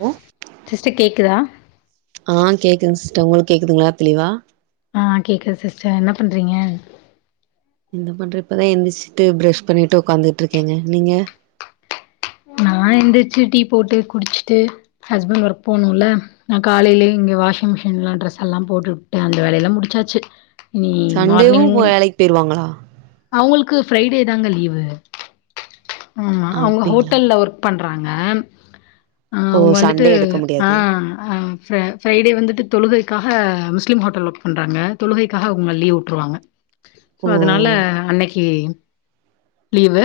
Low sister கேக்குதா ஆ கேக்குதுங் சிஸ்டர் உங்ளுக் கேக்குதுங்ளா தெளிவா ஆ கேக்குது சிஸ்டர் என்ன பண்றீங்க இந்த பண்றது இப்பதா எந்திர்ஸ்சிட்டு பிரஷ் பண்ணீட்டு ஒக்காந்துட்ருக்கேங்க நீங்க நா எந்திர்ச்சு டீ போட்டு குடிச்சிட்டு ஹஸ்பண்ட் ஒர்க் போணுல்ல நா காலைலே இங்க வாஷிங் மிஷின்லா ட்ரெஸ் எல்லா போட்டுவுட்டே அந்த வேலையெல்லா முடிச்சாச்சு இனி மார்னிங் பேய்ருவாங்ளா அவுங்கள்க்கு ஃப்ரைடே தாங்க லீவு ஆமா அவுங்க அப்டிங்களா ஹோட்டல்ல ஒர்க் பண்றாங்க அ ஓ அவுங் வந்துட்டு சண்டே எடுக்க ஆ முடியாது ஆ ஃப்ர ஃப்ரைடே வந்துட்டு தொழுகைகாக முஸ்லீம் ஹோட்டல்ல ஒர்க் பண்றாங்க தொழுகைகாக அவுங்க லீவ் உட்ருவாங்க சோ ஓ அதுனால அன்னைக்கி லீவு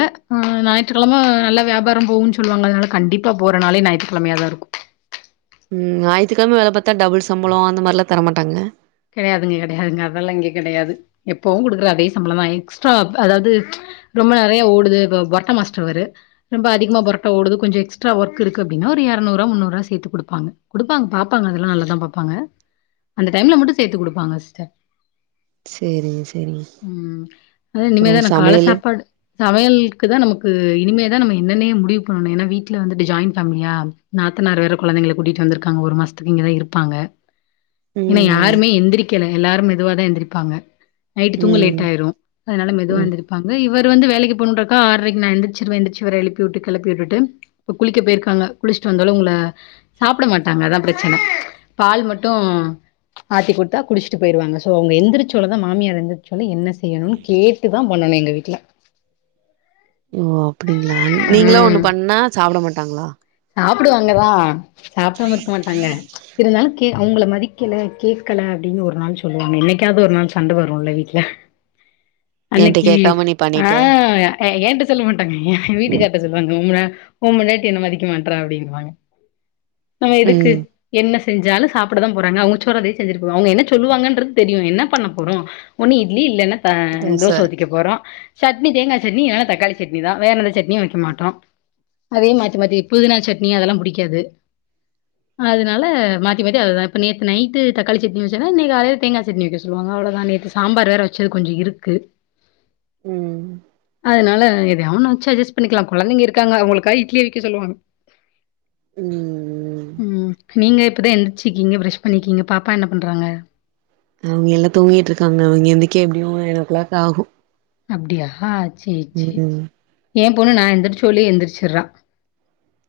ஞாய்ற்றுக்கெழம நல்லா வியாபாரோ போகுன் சொல்லுவாங்க அதுனால கண்டிப் பா போற நாளே ஞாய்ற்றுக்கெழமையா தா இருக்கு ம் ஞாய்த்துக்கெழம வேல பாத்தா டபுள் சம்பளோ அந்த மாரிலா தரமாட்டாங்க கெடையாதுங்க கெடையாதுங்க அதெல்லாம் இங்க கெடையாது எப்பவு குடுக்குற அதே சம்பளந் தா எக்ஸ்ட்ரா அதாது ரொம்ப நெறைய ஓடுது இப்ப பொரட்டா மாஸ்டர் அவரு ரொம்ப அதிகமாக பொரோட்டா ஓடுது கொஞ்சோ எக்ட்ரா ஒர்க் இருக்கு அப்டின்னா ஒரு எரநூரூவா முன்னுரூவா சேத்து குடுப்பாங்க குடுப்பாங்க பாப்பாங்க அதெல்லா நல்லா தா பாப்பாங்க அந்த டைம்ல மட்டு சேத்து குடுப்பாங்க சிஸ்டர் சேரிங்க சேரிங்க ம் அத அப்றோ இனிமேதான கால சமையலு சாப்பாடு சமையல்க்கு தா நமக்கு இனிமேதா நம்ம என்னன்னே முடிவு பண்ணணு ஏனா வீட்ல வந்துட்டு ஜாய்ண் பேமிலியா நாத்தனார் வேற கொழந்தைங்கள கூட்டிட்டு வந்துருக்காங்க ஒரு மாசத்துக்கு இங்கதா இருப்பாங்க ஏனா ம் யாருமே எந்திரிக்கல எல்லாரு மெதுவா தா எந்திரிப்பாங்க நைட்டு தூங்க ம் லேட் ஆய்ரு அதனால மெதுவா ம் எந்திரிப்பாங்க இவர் வந்து வேலைக்கு போணுன்றக்கா ஆறைக்கு நா எந்திச்சுருவ எந்திர்ச்சு இவர எழுப்பி உட்டு கெளப்பி விட்டுட்டு இப்ப குளிக்க பேருக்காங்க குளிச்சுட்டு வந்தாலு உங்கள சாப்ட மாட்டாங்க அதா ப்ரச்சன பால் மட்டு ஆத்தி குடுத்தா குடிச்சுட்டு போய்ருவாங்க சோ அவங்க எந்திரச்சோனதா மாமியார் எந்திரிச்சோனே என்ன செய்யணுன் கேட்டுதா பண்ணனு எங்க வீட்ல ஓ அப்டிங்ளா நீங்களா ஒண்ணு பண்ணா சாப்ட மாட்டாங்ளா சாப்டுவாங்கதா சாப்டாம இருக்க மாட்டாங்க இருந்தாலு கே அவங்கள மதிக்கல கேக்கல அப்டின்னு ஒரு நாள் சொல்லுவாங்க என்னைக்காது ஒரு நாள் சண்ட வருல்ல வீட்ல என்ட்ட அன்னைக்கி கேக்காம நீ அ பண்ணிட்ட அ என்ட்ட சொல்ல மாட்டாங்க ஏன வீட்டுக்கார்ட்ட சொல்வாங்க [unintelligible] உ பொண்டாடி என்ன மதிக்க மாட்றா அப்டின்னுவாங்க நம்ம எதுக்கு ம் என்ன செஞ்சாலு சாப்பிடதா போறாங்க அவங்க சொறவே செஞ்சிரு அவங்க என்ன சொல்லுவாங்கன்றது தெரியு என்ன பண்ண போறோ ஒன்னு இட்லி இல்லன்னா அ தோச தோசை ஊத்திக்க போறோ சட்னி தேங்கா சட்னி இல்லனா தக்காளி சட்னி தா வேற எந்த சட்னியு வைக்க மாட்டோ அதே மாத்தி மாத்தி புதினா சட்னி அதெல்லா புடிக்காது அதனால மாத்தி மாத்தி அதுதா இப்ப நேத்து நைட்டு தக்காளி சட்னி வச்சா இன்னைக் காலைல தேங்கா சட்னி வைக்க சொல்லுவாங்க அவ்ளோ தா நேத்து சாம்பார் வேற வச்சது கொஞ்ச இருக்கு ம் அதனால எதயா ஒன்ன வச்சு அஜஸ் பண்ணிக்லா கொழந்தைங்க இருக்காங்க அவங்களுக்கா இட்லி அவிக்க சொல்லுவாங் ம் ம் நீங்க இப்பதா எந்திரச்சுக்கீங்க ப்ரஷ் பண்ணிக்கீங்க பாப்பா என்ன பண்றாங்க அவங்க எல்லா தூங்கிட்டு இருக்காங்க அவங்க எந்திக்க எப்டியு நைன் ஓ க்ளாக் ஆகு அப்டியா சேர் சே ம் ஏ பொண்ணு நா எந்திரிச்சோல்லே எந்திரிச்சுறா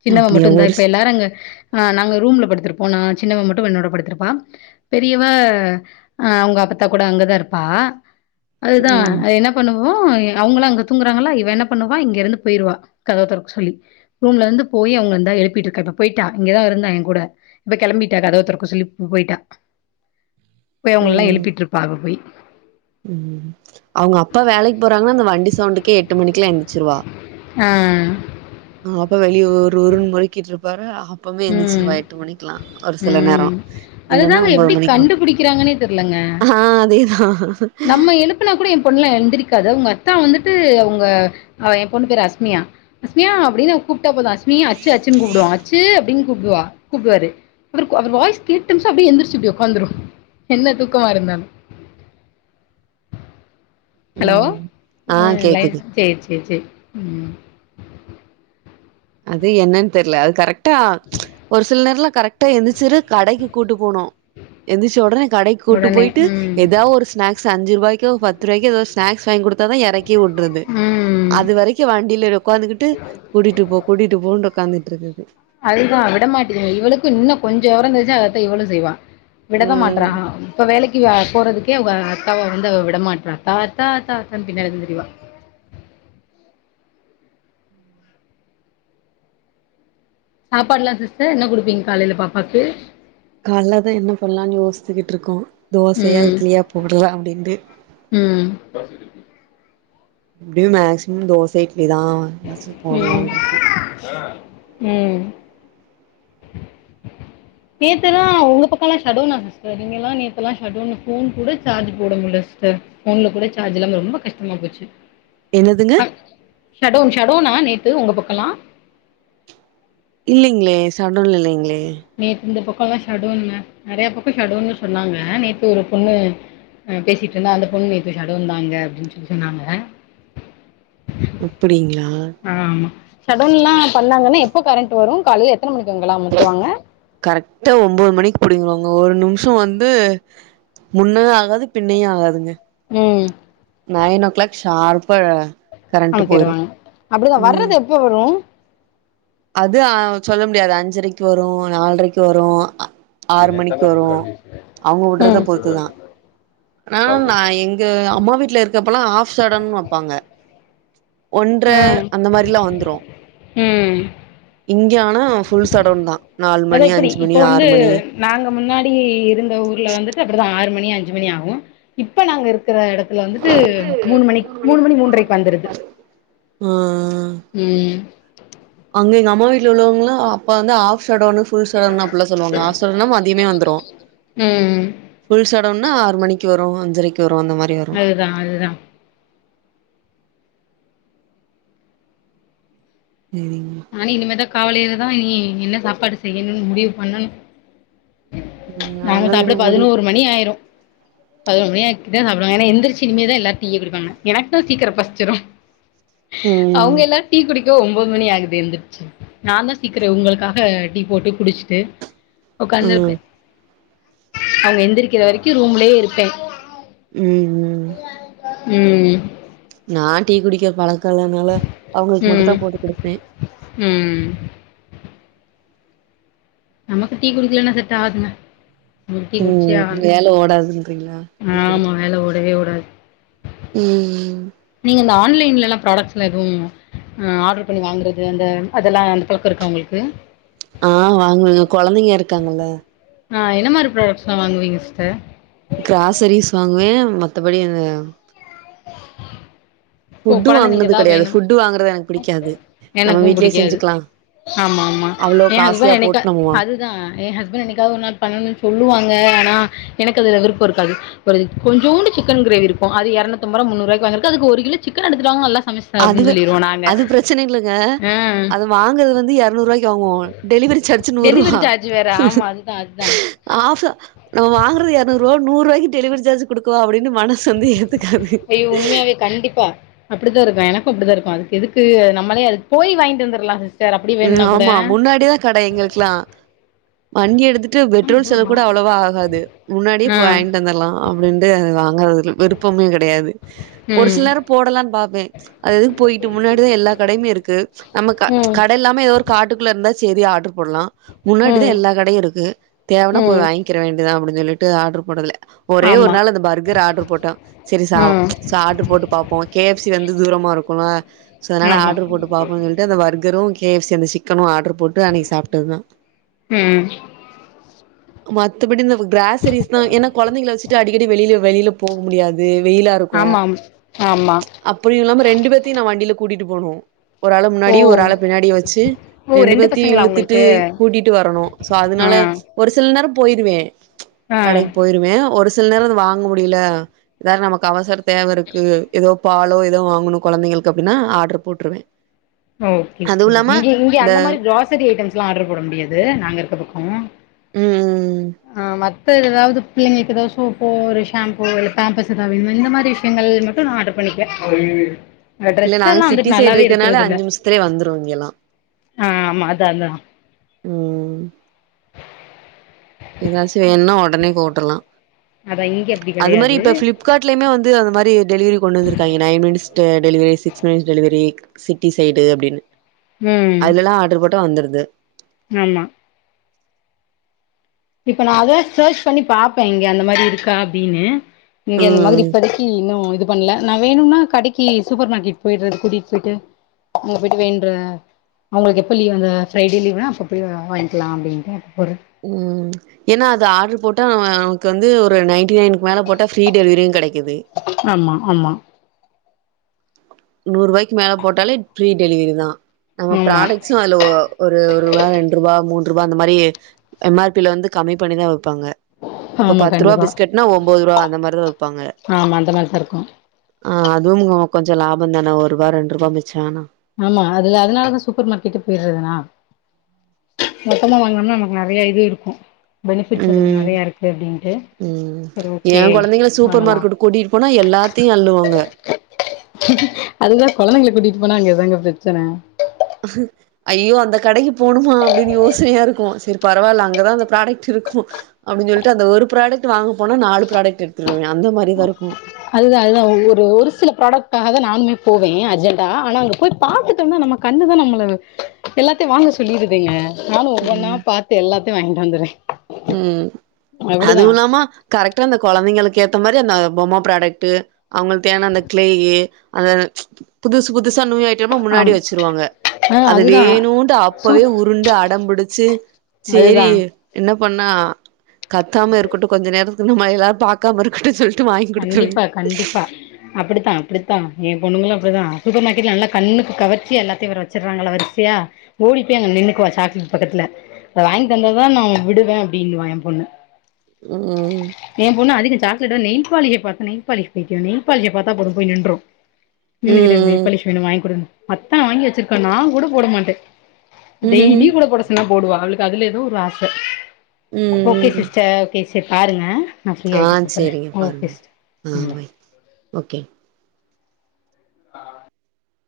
சின்னவ அப்டியா மட்டு இந்தா ஒரு இப்ப ஸ் எல்லாரு அங்க ஆ நாங்க ரூம்ல படுத்துருப்போ நா சின்னவ மட்டு என்னோட படுத்துருப்பா பெரியவ அ அவங்க அப்பத்தா கூட அங்கதா இருப்பா அதுதா ம் அது என்ன ன பண்ணுவோ அவங்ளா அங்க தூங்றாங்களா இவ என்ன பண்ணுவா இங்க இருந்து பேருவா கதவ தொறக்க சொல்லி ரூம்ல இருந்து போய் அவங்க இந்தா எழுப்பிட்ருக்கா இப்ப பேட்டா இங்கதா இருந்தா ஏ கூட இப்ப கெளம்பிட்டா கதவ தொறக்க சொல்லி போய்ட்டா போய் அவங்கல்லா ம் எழுப்பிட்ருப்பா இப்ப போய் ம் அவங்க அப்பா வேலைக்கு போறாங்னா அந்த வண்டி சவ்ண்டுக்கே எட்டு மணிக்குலா எந்திச்சிருவா அ அவ அப்பா வெளிய உர் உருன்னு முறுக்கிட்ருப்பாரு அப்பமே ம் எந்திச்சிருவா எட்டு மணிக்லா ம் அது தாங்க எப்டி மணிக்கு மேல கண்டுபுடிக்கிறாங்ன்னே தெர்லங்க ஆ அதே தா நம்ம எழுப்புனா கூட ஏ பொண்ணுலா எந்திரிக் க்காது உங்க அத்தா வந்துட்டு அவங்க ஏ பொண்ணு பேர் அஸ்மியா அஸ்மியா அப்டின் அவங் கூப்ட்டா போது அஸ்மி அச்சு அச்சுன்னு கூப்டுவா அச்சு அப்டின் கூப்டுவா கூப்டுவாரு அவருக் அவர் வாய்ஸ் கேட்டுச்சா அப்டியே எந்திரிச்சு இப்டி உக்காந்துரு என்ன தூக்கமா இருந்தாலு ஹலோ ம் ஆ லைன் சேர் சேர் சேர் அது என்னன் தெர்ல அது கரெக்ட் டா ஒரு சில நேரலா கரெக்டா எந்திரிச்சுரு கடைக்கு கூட்டு போனு எந்திச்ச ஒடனே கடைக்கு கூட்டு உடனே போயிட்டு ம் ஏதா ஒரு ஸ்நாக்ஸ் அஞ்சு ருவாய்க்கோ பத்து ருவாய்க்கோ எதோ ஸ்நாக்ஸ் வாங்கி குடுத் தாதா எறக்கியே உடறது ம் அது வரைக்கு வண்டியில உக்காந்துகிட்டு கூட்டிட்டு போ கூட்டிட்டு போ னு உக்காந்துட்டு இருக்குது அதேதா விட மாட்டங்குது இவளுக்கு இன்னு கொஞ்ச வெவரந் தெரிஞ்சா அதத்தா இவளு செய்வா விடதா ம். மாட்றாக இப்ப வேலைக்கு போறதுக்கே அவ அக்காவா வந்து அவ விடமாட்றா தாத்தா தாத்தான்னு பின்னாடிதா திரிவா சாப்பாடுலா சிஸ்டர் என்ன குடுப்பிங்க காலைல பாப்பாக்கு காலலதா என்ன பண்லானு யோஸ்த்துகிட்ருக்கோ தோசையா ம் இட்லியா போடலா அப்டின்ட்டு ம் எப்டியு மேக்சிமம் தோச இட்லிதா அவ ம் ம் நேத்தெல்லா உங்க பக்கலா ஷடவுன்னா சிஸ்டர் இங்கல்லா நேத்தெலா ஷடவுன்னு ஃபோன் கூட சார்ஜ் போட முடில சிஸ்டர் ஃபோன்ல கூட சார்ஜ் இல்லாம ரொம்ப கஷ்டமா போச்சு என்னதுங்க அ ஷடவுன் ஷடவுனா நேத்து உங்க பக்கலா இல்லிங்ளே ஷடவுன் இல்லிங்ளே நேத்து இந்த பக்கலா ஷடவுன்ங்க நெறைய பக்க ஷடவுன்னு சொன்னாங்க நேத்து ஒரு பொண்ணு பேசிட்ருந்த அந்த பொண்ணு நேத்து ஷடவுன்தா அங்க அப்டின் சொல்லி சொன்னாங்க அப்படிங்ளா ஆ ஆமா ஷடவுன்ல்லா பண்ணாங்கன்னா எப்போ கரண்ட் வரு காலைல எத்தன மணிக்கு அங்கலா அமத்துவாங்க கரெக்டா ஒம்போது மணிக்கு புடிங்கிருவாங்க ஒரு நிம்ஷ வந்து முன்ன ஆகாது பின்னயு ஆகாதுங்க ம் நைன் ஓ கிளாக் ஷார்ப்பா கரண்ட்டு போயிரு அமுத்திருவாங்க அப்டிதா ம் வர்றது எப்ப வரு அது சொல்ல முடியாது அஞ்சரைக்கு வரு நால்ரைக்கு வரு ஆறு மணிக்கு வரு அவங்க உடறத ம் பொறுத்துதா ஆனா நா எங் க அம்மா வீட்ல இருக்கப்பல்லா ஆஃப் ஷடன் வெப்பாங்க ஒன்ர ம் அந்த மாரிலா வந்துரு ம் இங்க ஆனா ஃபுல் ஷடவுன்தா நாலு மணி அஞ்சு மணி ஆறு மணி நாங்க முன்னாடி இருந்த ஊர்ல வந்துட்டு அப்டிதா ஆறு மணி அஞ்சு மணி ஆகு இப்ப நாங்க இருக்கற எடத் துல வந்துட்டு மூணு மணி மூணு மணி மூன்றைக்கு வந்துருது ஆ ம் அங்க எங்க அம்மா வீட்ல உள்ளவங்களா அப்ப வந்து ஆஃப் ஷடவுனு ஃபுல் ஷடவுன் அப்டிலா சொல்லுவாங்க ஆஃப் ஷடவுனா மதியமே வந்துரு ம் ஃபுல் ஷடவுனா ஆறு மணிக்கு வரு அஞ்சரைக்கு வரு அந்த மாரி வரு அதுதா அதுதா ம் நானு இனிமேதா காலைலதா இனி என்ன சாப்பாடு செய்யணுன் முடிவு பண்ணணு ம் நாங்க நாங்களு சாப்பிட இன்னு முடி பதினோரு மணி ஆயிரு பதினொரு மணி ஆக்கிட்டு சாப்டுவாங்க ஏனா எந்திரிச்சு இனிமே தா எல்லாரு டீ குடிப்பாங்க எனக்கு சீக்கரோ பசிச்சுடு ம் அவுங்கெல்லா டீ குடிக் இதோ ஒன்பது மணி ஆகுது எந்துருச்சு நா தா சீக்கிரோ உங்களுக்காக டீ போட்டு குடிச்சுட்டு ஆ உக்காந்துருப்பே அவங்க எந்திருக்கிற வரைக்கு ரூம்லயே இருப்பே ம் ம் ம் நா டீ குடிக்கிற பழக்கேலனால அவங்களுக்கு மட்டு ம் தா போட்டு குடுப்பே ம் நமக்கு டீ குடிக்கலன்னா செட்டாகாதுங்க ம் வேல ஓடாதுன்றீங்களா டீ ஆமா குடிக்கல வேலை ஓடவே ஓடாது ம் ம் நீங்க இந்த ஆன்லைன்லல்லா ப்ராடெக்ட்ஸ்ல்லா எதுவு ஆ ஆர்டர் பண்ணி வாங்கறது அந்த அதெல்லா அந்த பழோக்க இருக்கா உங்களுக்கு ஆ வாங்வேங்க கொழந்தைங்க இருக்காங்கல்ல ஆ என்ன மாரி ப்ராடக்ட்ஸ்லா வாங்குவீங்க சிஸ்டர் கிராசரிஸ் வாங்குவே மத்தபடி அந்த ஓ ஃபுட்டு கொழந்தைங்களுக்கு வாங்குனது எதாவது கெடையாது வேணு ஃபுட்டு வாங்குறது எனக்கு பிடிக்காது நம்ம எனக்கு வீட்லயே புடிக்காது செஞ்சுக்கலா ஆமாமா அவ்ளோ எ காஸ்ட்லியா ஹஸ்பண்ட் போட்டு என்னைக்கா நம்ம வாங் அதுதா எ ஹஸ்பண்ட் என்னைக் கா ஒரு நாள் பண்ணணுன் சொல்லுவாங்க ஆனா எனக்கு அதுல விருப்போ இருக்கது கொஞ்சோண்டு சிக்கன் கிரேவி இருக்கு அது இரநூத்து அம்பதுரூவா முன்னூறு ருவாய்க்கி வாங்கறதுக்கு அது ஒரு கிலோ சிக்கன் எடுத்துட்டு வாங்க நல்லா சமைச்சு தரே அப்டின் அதுவே சொல்லிருவோ நாங்க அது பிரச்சனை இல்லங்க ஆ அத வாங்கறது வந்து இரநூறு ரூவாய்க் குவோ டெலிவரி சார்ஜ் நூறு ரூபா டெலிவரி சார்ஜ் வேற ஆமா அதுதா அதுதா ஆச நம்ம வாங்கறது இரநூறுவா நூறு ரூபாய்கி டெலிவரி சார்ஜ் குடுக்குவோ அப்படின்னு மன சு வந்து ஏத்துக்காது எ கண்டிப்பா அப்படித்தா இருக்கு எனக்கு அப்படிதா இருக்கு அதுக்கு எதுக்கு நம்மளே அது போய் வாய்யிண்டு வந்தர்லா ம் ஆமா முன்னாடிதா கடை எங்களுக்கெல்லா வண்டி எடுத்துட்டு பெட்ரோல் செலவு கூட அவ்ளோவா ஆகாது முன்னாடியே ஆ போய் வாங்கிட்டு வந்தர்லா அப்டின்ட்டு அது வாங்கறதுல விருப்பமே கெடையாது பொரு ம் சிலரு போடலான் பாப்பே அது எதுக்கு போயிட்டு முன்னாடிதா எல்லா கடையுமே இருக்கு நம்ம கட் ம் இல்லாம ஏதோ ஒரு காட்டுக்குள்ள இருந்தா சேரி ஆர்டர் போட்லா முன்னாடிதா ம் எல்லா கடையு இருக்கு தேவனா போய் ம் வாங் கிற வேண்டியதா அப்டின்னு சொல்லிட்டு ஆர்டர் போடுல ஒரே ஒரு ஆமா நாள் அந்த பர்கர் ஆர்டர் போட்டோ சேரி சாப் ம் சே ஆர்டர் போட்டு பாப்போ கே எப் சி வந்து தூரமாருக்குமா சோ அதனால ஆமா ஆடர் போட்டு பாப்போ சொல்லிட்டு அந்த பர்க் கரு கே எப்சி அந்த சிக்கனு ஆர்டரு போட்டு அன்னைக்கி சாப்ட்டது தா ம் மத்தபடி இந்த கிராசரிஸ் தா ஏன்னா கொழந்தைகள வச்சுட்டு அடிக்கடி வெளியில வெளியில போக முடியாது வெயிலாருக் ஆமாம் ஆமா அப்படியு இல்லாம ரெண்டு பேத்தையு நா வண்டியில கூட்டிட்டு போனு ஒரு ஆள ஓ முன்னாடி ஒரு ஆள பின்னாடி வச்சு ஓ ரெண்டு ரெண்டுபேத்தையு பசங்களா இழுத்துட்டு உங்களுக்கு கூட்டிட்டு விட்டு வரணு சோ ஆ அதனால ஒரு சில் நேரோ போயிருவே ஆ கடைக்கி போய் வே ஒரு சில நேரோ அத வாங்க முடியல ஏதாவது நமக்கு அவசர தேவருக்கு ஏதோ பாலோ ஏதோ வாங்கணு கொழந்தைங்களுக்கு அப்படின்னா ஆர்டர் போட்டுருவே ஓ ஓகே அதுவு சேரி இல்லாம இங்கே இங்க இந்த அந்த மாரி கிராசரி ஐட்டம்ஸ்ல்லா ஆர்டர் போட முடியாது நாங்க இருக்க பக்கோ ம் ஆ மத்த ஏதாவது புள்ளைகங்களுக்கு ஏதாவது சோப்போ ஒரு ஷாம்போ இல்ல பேம்பர்ஸ் எதாவது வேணுன்னா இந்த மாரி விஷ்யங்கள் மட்டு நா ஆர்டர் பண்ணிப்பே அந்த டிரெஸ் எல்லா வந்துட்டு நல்லாவே இருக்கறது இல்ல திலே வந்துரு இங்கேல்லா ஆமா அதா அதா ம் எதாச்சு வேணுனா ஒடனே போட்ரலா அதா இங்க அப்டி அது மாரி கெடையாது இப்ப ஃபிளிப் கார்ட்லயுமே வந்து அந்த மாரி டெலிவரி கொண்டு வந்துருக்காய்ங்க நைன் மினிட் டெ deliveries six minutes delivery city side அப்டின்னு ம் அதுலல்லா ஆர்டரு போட்டா வந்துருது ஆமா இப்ப நா அதா சேர்ச் பண்ணி பாப்பே இங்க அந்த மாரி இருக்கா அப்டின்னு இங்க அந்த மாதிரி ம் கெட இன்னு இது பண்ணல நா வேணும்னா கடைக்கு சூப்பர் மார்க்கெட் போயிடுறது கூட்டிட்டு போயிட்டு அங்க போய்ட்டு வேன்ற அவுங்களுக்கு எப்ப லீவ் அந்த ஃப்ரைடே லீவுனா அப்ப போய் வாங்கிக்கலா அப்டின்ட்டு ஒரு ம் ஏனா அது ஆர்டரு போட்டா அவ நமக்கு வந்து ஒரு நைன்டி நைன் மேல போட்டா ஃப்ரீ டெலிவரியு கெடைக்குது ஆமா ஆமா நூறு ரூவாய்க்கு மேல போட்டாலே ஃப்ரீ டெலிவரி தா நம்ம ஆமா ப்ராடக் சோ அதுல ஒரு ஒரு ரூவா ரெண்டு ரூவா மூன்று ரூவா அந்த மாரி எம் ஆர் பி ல வந்து கம்மி பண்ணி தா வப்பாங்க இப்ப ஆமா பத்து ரூவா கண்டிப்பா பிஸ்கட்னா ஒம்போது ரூவா அந்த மாரிதா விப்பாங்க ஆமா அந்த மாரிதா இருக்கு ஆ அதுவும் கொஞ்சோ லாபந் தான ஒரு ரூவா ரெண்டு ரூவா மிச்ச ஆனா ஆமா அதுல அதனாலதா சூப்பர் மார்க்கெட் போயிடுறதுனா மொத்தமா வாங்காம நமக்கு நெறைய இது இருக்கு பெனிஃபிட்ஸ் அதில நெறையா இருக்குது அப்டின்ட்டு சரி எ ஓகே குழந்தைகள சூப்பர் வாங்கலா மார்க்கெட் கூட்டிட்டு போனா எல்லாத்தையு அள்ளுவாங்க அதுதா கொழந்தைங்கள கூட்டிட்டு போனா அங்க இதாங்க பிரெச்சன ஐயோ அந்த கடைக்கி போணுமா அப்டின்னு யோசயா இருக்கு செரி பரவால்ல அங்கதா அந்த ப்ராடக்ட் இருக்கு அப்டின்னு சொல்லிட்டு அந்த ஒரு ப்ராடக்ட் வாங்க போனா நாலு ப்ராடக்ட் எடுத்துடுவே அந்த மாரிதா இருக்கு அதுதா அதுதா ஒரு ஒரு சில ப்ராடக்டாக தா நானுமே போவே அர்ஜெண்டா ஆனா அங்க போய் பாத்துட்டோம்னா நம்ம கண்ணுதா நம்பள எல்லாத்தையு வாங்க சொல்லிருதேங்க நானு ஒவ்வொன்னா ம் பாத்து எல்லாத்தையு வாங்கிட்டு வந்துறே ம் அதுவு இல்லாம கரெக்டா அந்த கொழந்தைங்களுக்கு ஏத்த மாரி அந்த பொம்ம ப்ராடக்ட்டு அவுங்களுக்கு தேவையான அந்த கிளேயி அந்த புதுசு புதுசா நியூ ஐயிட்டமா முன்னாடி ஆம் வச்சிருவாங்க ஆ அது அதுதான் வேணுட்டு அப்பவே சூப் உருண்டு அடம்பிடிச்சு சேரி அதுதான் என்ன பண்ணா கத்தாம இருக்கட்டு கொஞ்ச நேரத்துக்கு நம்மள எல்லாரு பாக்காம இருக்கட்டு சொல்லிட்டு வாங் கண்டிப்பா கண்டிப்பா அப்டித்தா அப்டித்தா எ பொண்ணுங்களு அப்டிதா சூப்பர் மார்க்கெட்ல நல்ல கண்ணுக்கு கவர்ச்சியா எல்லாத்தையு வேற வச்சிருறாங்களா வரிசையா ஓடிப்போய் அங்க நின்னுக்குவா சாக்லேட் பக்கத்துல இப்ப வாங்கி தந்தாதா நா உன் விடுவே அப்டின்னுவா எ பொண்ணு ம் ம் ஏ பொண்ணா அதிக சாக்லேட் நெய்பாலிஸ் பாத்தா நெய்பாலிஸ் புடிக்கு நெய் பாலிஸ பாத்தா போது போய் நின்ரு நின்னு கிட்டு ம் நொய்பாலிஸ் வேணு வாங்கிகுடுனு அத்தன வாங்கி வச்சிருக்கா நா கூட போட மாட்டே ம் ம் ம் டெய்லியு கூட போட சொன்னா போடுவா அவளுக்கு அதுல ஏதோ ஒரு ஆச ஓகே ம் சிஸ்டர் சேரி சேரி பாருங்க நா ஃப்ரீ ஆ ஆயிட்டு கூப்றே சேரிங்க பாருங்க ஆ பாய் ஓகே ஆ